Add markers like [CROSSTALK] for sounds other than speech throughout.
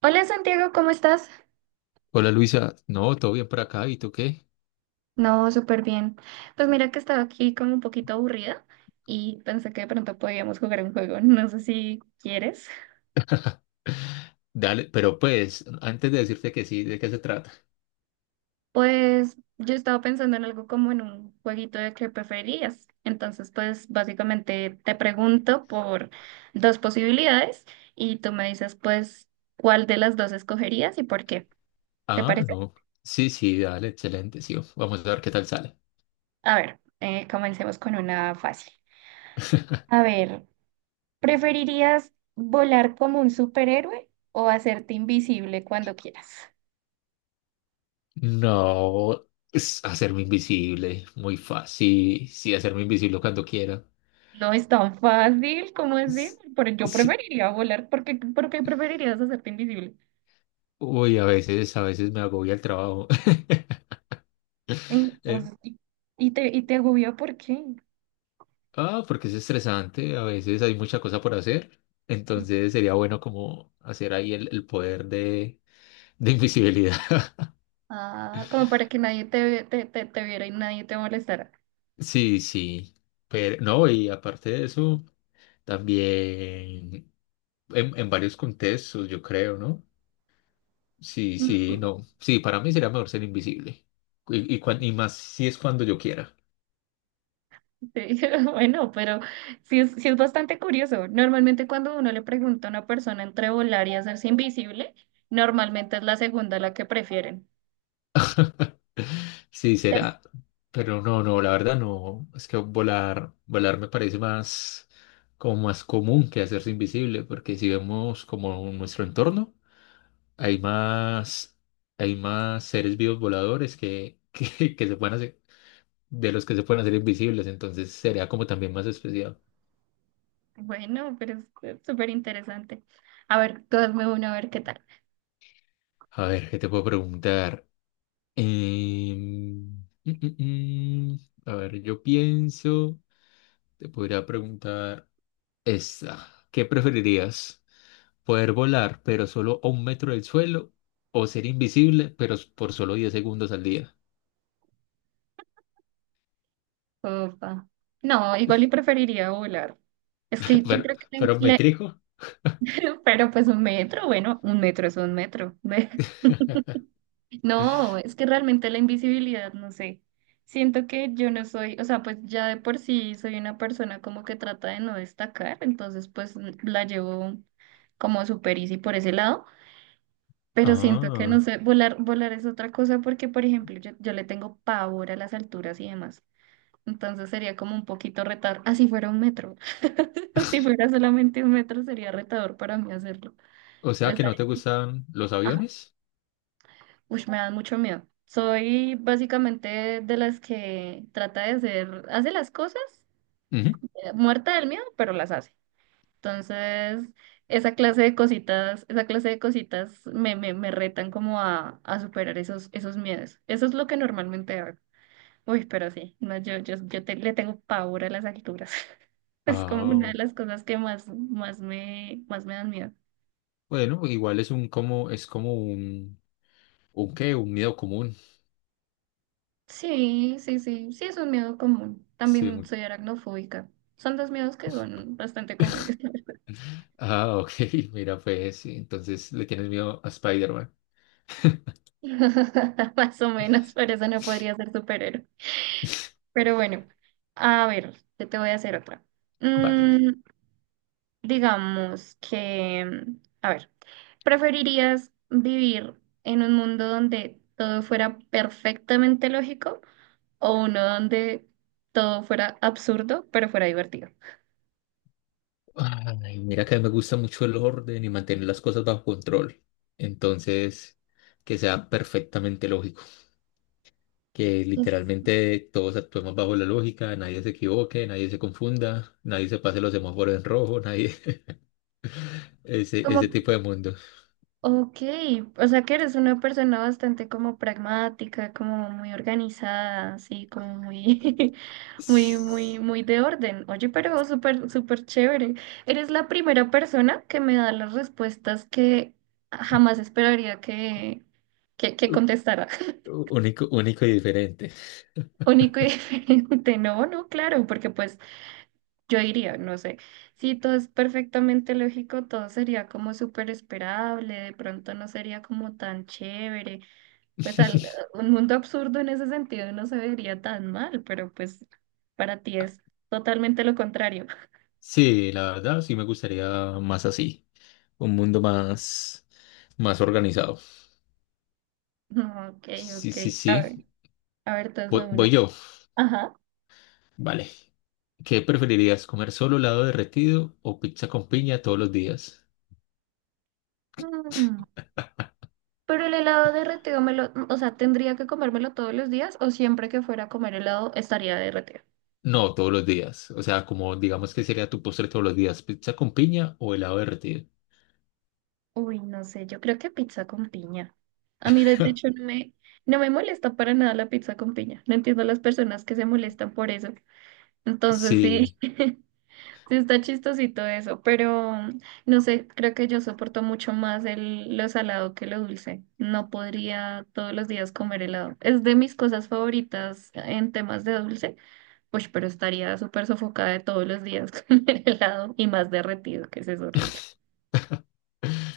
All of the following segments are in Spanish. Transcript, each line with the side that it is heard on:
right: Hola Santiago, ¿cómo estás?
left: Hola Luisa, no, todo bien por acá, ¿y tú qué?
right: No, súper bien. Pues mira que estaba aquí como un poquito aburrida y pensé que de pronto podíamos jugar un juego. [LAUGHS] No sé si quieres.
left: Dale, pero pues, antes de decirte que sí, ¿de qué se trata?
right: Pues yo estaba pensando en algo como en un jueguito de qué preferías. Entonces, pues básicamente te pregunto por dos posibilidades y tú me dices pues cuál de las dos escogerías y por qué. ¿Te
left: Ah,
right: parece?
left: no, sí, sí, dale, excelente, sí, vamos a ver qué tal sale.
right: A ver, comencemos con una fácil. A ver. ¿Preferirías volar como un superhéroe o hacerte invisible cuando quieras?
left: No, es hacerme invisible, muy fácil, sí, hacerme invisible cuando quiera.
right: No es tan fácil como es decir,
left: S-
right: pero yo
left: Sí,
right: preferiría volar. Por qué preferirías hacerte invisible?
left: uy, a veces me agobia el trabajo. [LAUGHS]
right: En- o
left: Eh,
right: sea, y, y te agobia, ¿por qué?
left: Ah, porque es estresante, a veces hay mucha cosa por hacer, entonces sería bueno como hacer ahí el poder de invisibilidad. [LAUGHS]
right: Ah, como para que nadie te viera y nadie te molestara.
left: Sí, sí, pero no, y aparte de eso, también en varios contextos, yo creo, ¿no? Sí, sí,
right: No.
left: no, sí, para mí sería mejor ser invisible y más si es cuando yo quiera.
right: Sí, [LAUGHS] bueno, pero sí es bastante curioso. Normalmente cuando uno le pregunta a una persona entre volar y hacerse invisible, normalmente es la segunda la que prefieren.
left: Sí, será. Pero no, no, la verdad no. Es que volar me parece más, como más común que hacerse invisible, porque si vemos como nuestro entorno, hay más, hay más seres vivos voladores que, [LAUGHS] que se pueden hacer, de los que se pueden hacer invisibles, entonces sería como también más especial.
right: Bueno, pero es súper interesante. A ver, tú hazme uno, a ver qué tal.
left: A ver, ¿qué te puedo preguntar? Em, mm, mm, mm. A ver, yo pienso, te podría preguntar. Esta, ¿Qué preferirías? ¿Poder volar, pero solo a 1 metro del suelo? ¿O ser invisible, pero por solo 10 segundos al día?
right: Opa. No, igual y preferiría volar. Es que
left: [LAUGHS]
right: yo
left: ¿Pero,
right: creo que,
left: pero un
right: le-
left: metrico?
right: le- [LAUGHS] Pero pues un metro, bueno, un metro es un metro. [LAUGHS]
left: [LAUGHS]
right: No, es que realmente la invisibilidad, no sé. Siento que yo no soy, o sea, pues ya de por sí soy una persona como que trata de no destacar, entonces pues la llevo como super easy por ese lado. Pero siento que no
left: Ah,
right: sé, volar es otra cosa porque, por ejemplo, yo le tengo pavor a las alturas y demás. Entonces sería como un poquito retador. Así fuera un metro. [LAUGHS] Si fuera solamente un metro sería retador para mí hacerlo.
left: o sea
right: Les
left: que no te
right: daría-
left: gustan los
right: ah,
left: aviones.
right: uy, me da mucho miedo. Soy básicamente de las que trata de hacer, hace las cosas,
left: Ujú.
right: muerta del miedo, pero las hace. Entonces, esa clase de cositas me retan como a superar esos miedos. Eso es lo que normalmente hago. Uy, pero sí, no, le tengo pavor a las alturas. [LAUGHS] Es como una de
left: Ah,
right: las cosas que más me dan miedo.
left: bueno, igual es un como, es como un, un miedo común.
right: Sí, sí, sí, sí, es un miedo común.
left: Sí.
right: También soy aracnofóbica. Son dos miedos que son bastante comunes.
left: Ah, ok, [LAUGHS] mira, pues sí, entonces le tienes miedo a Spider-Man.
right: [LAUGHS] Más o menos, por eso no podría ser superhéroe.
left: [LAUGHS]
right: Pero bueno, a ver, yo te voy a hacer otra.
left: Vale.
right: Mm, digamos que, a ver, ¿preferirías vivir en un mundo donde todo fuera perfectamente lógico o uno donde todo fuera absurdo, pero fuera divertido?
left: Ay, mira que me gusta mucho el orden y mantener las cosas bajo control. Entonces, que sea perfectamente lógico, que
right: Es
left: literalmente todos actuemos bajo la lógica, nadie se equivoque, nadie se confunda, nadie se pase los semáforos en rojo, nadie, [LAUGHS]
right: como.
left: ese tipo de mundo.
right: Ok, o sea que eres una persona bastante como pragmática, como muy organizada, así como muy, [LAUGHS]
left: Es
right: muy, de orden. Oye, pero súper chévere. Eres la primera persona que me da las respuestas que jamás esperaría que
left: ú-
right: contestara.
left: Único, único y diferente.
right: [LAUGHS] Único y diferente. No, no, claro, porque pues yo diría, no sé, si todo es perfectamente lógico, todo sería como súper esperable, de pronto no sería como tan chévere. Pues al-
left: [LAUGHS]
right: un mundo absurdo en ese sentido no se vería tan mal, pero pues para ti es totalmente lo contrario. [LAUGHS]
left: Sí, la verdad, sí me gustaría más así, un mundo más, más organizado.
right: No, Ok,
left: Sí,
right: ok.
left: sí,
right: A
left: sí.
right: ver, a ver, entonces me una.
left: Voy yo.
right: Ajá.
left: Vale. ¿Qué preferirías, comer solo helado derretido o pizza con piña todos los días?
right: Mm, pero el helado derretido me lo, o sea, ¿tendría que comérmelo todos los días o siempre que fuera a comer helado estaría derretido?
left: No, todos los días. O sea, como digamos que sería tu postre todos los días, pizza con piña o helado derretido.
right: Uy, no sé, yo creo que pizza con piña. A mí, de hecho,
left: [LAUGHS]
right: no me molesta para nada la pizza con piña. No entiendo las personas que se molestan por eso. Entonces, sí.
left: Sí,
right: [LAUGHS] Sí, está chistosito eso, pero no sé, creo que yo soporto mucho más lo salado que lo dulce. No podría todos los días comer helado. Es de mis cosas favoritas en temas de dulce, pues, pero estaría súper sofocada de todos los días [LAUGHS] con el helado y más derretido, que eso es horrible.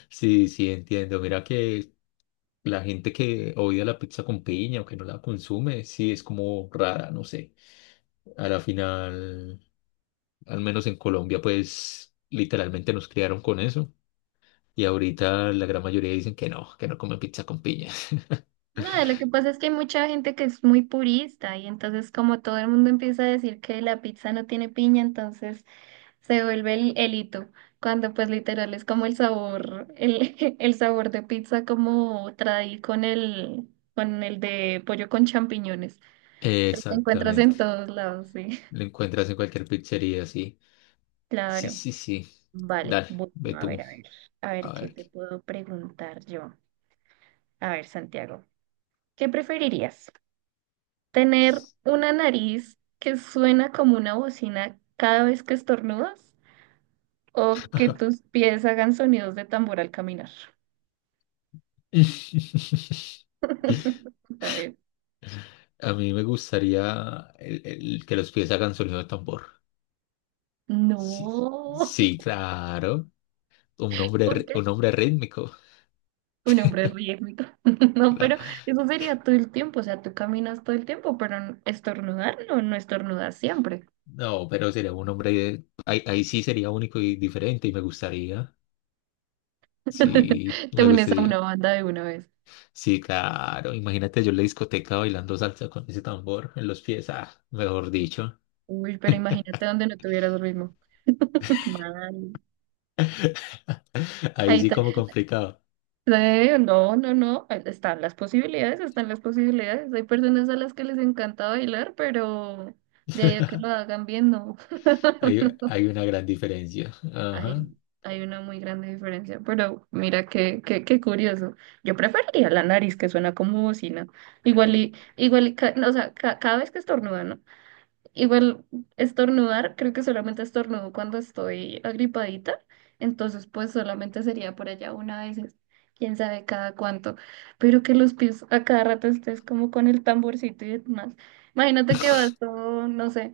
left: sí, sí, entiendo. Mira que la gente que odia la pizza con piña o que no la consume, sí, es como rara, no sé. A la final, al menos en Colombia, pues literalmente nos criaron con eso. Y ahorita la gran mayoría dicen que no comen pizza con piña. [LAUGHS]
right: Nada, lo que pasa es que hay mucha gente que es muy purista y entonces como todo el mundo empieza a decir que la pizza no tiene piña, entonces se vuelve el hito, cuando pues literal es como [LAUGHS] el sabor de pizza como traí con el de pollo con champiñones. Los encuentras en
left: Exactamente.
right: todos lados, sí.
left: Lo
right: [LAUGHS]
left: encuentras en cualquier pizzería, sí. Sí,
right: Claro.
left: sí, sí.
right: Vale,
left: Dale,
right: bueno,
left: ve
right: a ver,
left: tú.
right: a ver, a ver
left: A
right: qué
left: ver.
right: te puedo preguntar yo. A ver, Santiago, ¿qué preferirías? Tener una nariz que suena como una bocina cada vez que estornudas o que tus pies hagan sonidos de tambor al caminar.
left: [LAUGHS]
right: [LAUGHS] A ver.
left: A mí me gustaría el que los pies hagan sonido de tambor. Sí,
right: No,
left: sí, claro.
right: [LAUGHS] ¿por qué?
left: Un hombre rítmico.
right: Un hombre rítmico. [LAUGHS] No,
left: La-
right: pero eso sería todo el tiempo, o sea, tú caminas todo el tiempo, pero estornudar no, no estornudas siempre.
left: No, pero sería un hombre. Ahí sí sería único y diferente y me gustaría. Sí,
right: [LAUGHS] Te
left: me
right: unes a
left: gustaría.
right: una
left: Sí,
right: banda de una vez.
left: sí, claro. Imagínate yo en la discoteca bailando salsa con ese tambor en los pies. Ah, mejor dicho.
right: Uy, pero imagínate donde no tuvieras ritmo. [LAUGHS] Mal.
left: Ahí
right: Ahí.
left: sí como complicado.
right: No, no, no, están están las posibilidades. Hay personas a las que les encanta bailar, pero de ahí a que lo hagan bien, no.
left: Hay una gran diferencia. Ajá.
right: Hay, hay una muy grande diferencia, pero mira qué curioso. Yo preferiría la nariz que suena como bocina. No, o sea, ca- cada vez que estornudan, igual estornudar, creo que solamente estornudo cuando estoy agripadita, entonces pues solamente sería por allá una vez, quién sabe cada cuánto, pero que los pies a cada rato estés como con el tamborcito y demás. Imagínate que vas todo, no sé,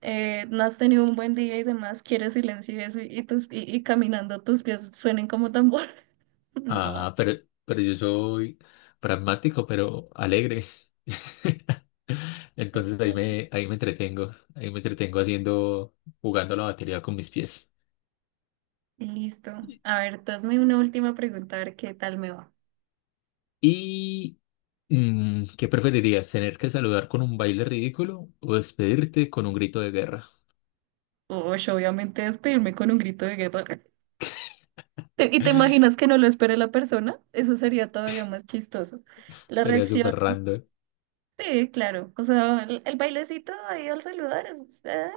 right: no has tenido un buen día y demás, quieres silencio y eso, y caminando tus pies suenen como tambor. [LAUGHS] No.
left: Ah, pero yo soy pragmático, pero alegre. [LAUGHS] Entonces
right: Bueno,
left: ahí me entretengo. Ahí me entretengo haciendo, jugando la batería con mis pies.
right: listo. A ver, tú hazme una última pregunta, a ver qué tal me va.
left: ¿Y qué preferirías? ¿Tener que saludar con un baile ridículo o despedirte con un grito de guerra?
right: Uy, obviamente despedirme con un grito de guerra. [LAUGHS] ¿Y te imaginas que no lo espere la persona? Eso sería todavía más chistoso. La
left: Sería
right: reacción,
left: súper random.
right: sí, claro. O sea, el bailecito ahí al saludar es eh,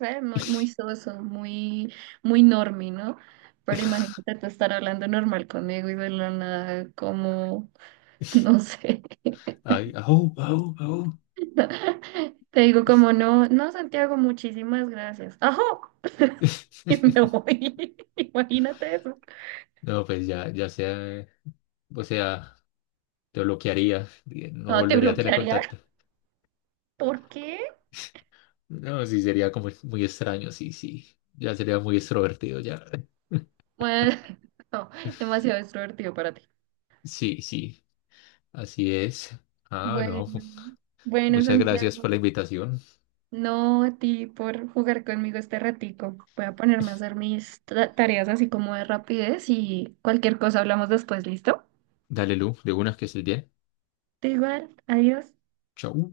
right: eh, muy
left: [LAUGHS]
right: soso, muy, muy normy, ¿no? Pero imagínate tú estar hablando normal conmigo y de la nada, como, [LAUGHS] no sé.
left: Ay, au, au, au.
right: [LAUGHS] Te digo como, no, no, Santiago, muchísimas gracias. ¡Ajo! [LAUGHS] Y me
left: [LAUGHS]
right: voy. [LAUGHS] Imagínate eso.
left: No, pues ya sea, o sea, te bloquearía, y no
right: No, te
left: volvería a tener
right: bloquearía.
left: contacto.
right: ¿Por qué?
left: No, sí, sería como muy extraño, sí, sí. Ya sería muy extrovertido, ya. [LAUGHS]
right: Bueno, [LAUGHS] no, demasiado extrovertido para ti.
left: Sí, sí, así es. Ah, no,
right: Bueno, bueno,
left: muchas gracias
right: Santiago.
left: por la invitación.
right: No, a ti por jugar conmigo este ratico. Voy a ponerme a hacer mis tareas así como de rapidez y cualquier cosa hablamos después, ¿listo?
left: Dale, Lu, de una que estés bien.
right: Te igual, adiós.
left: Chau.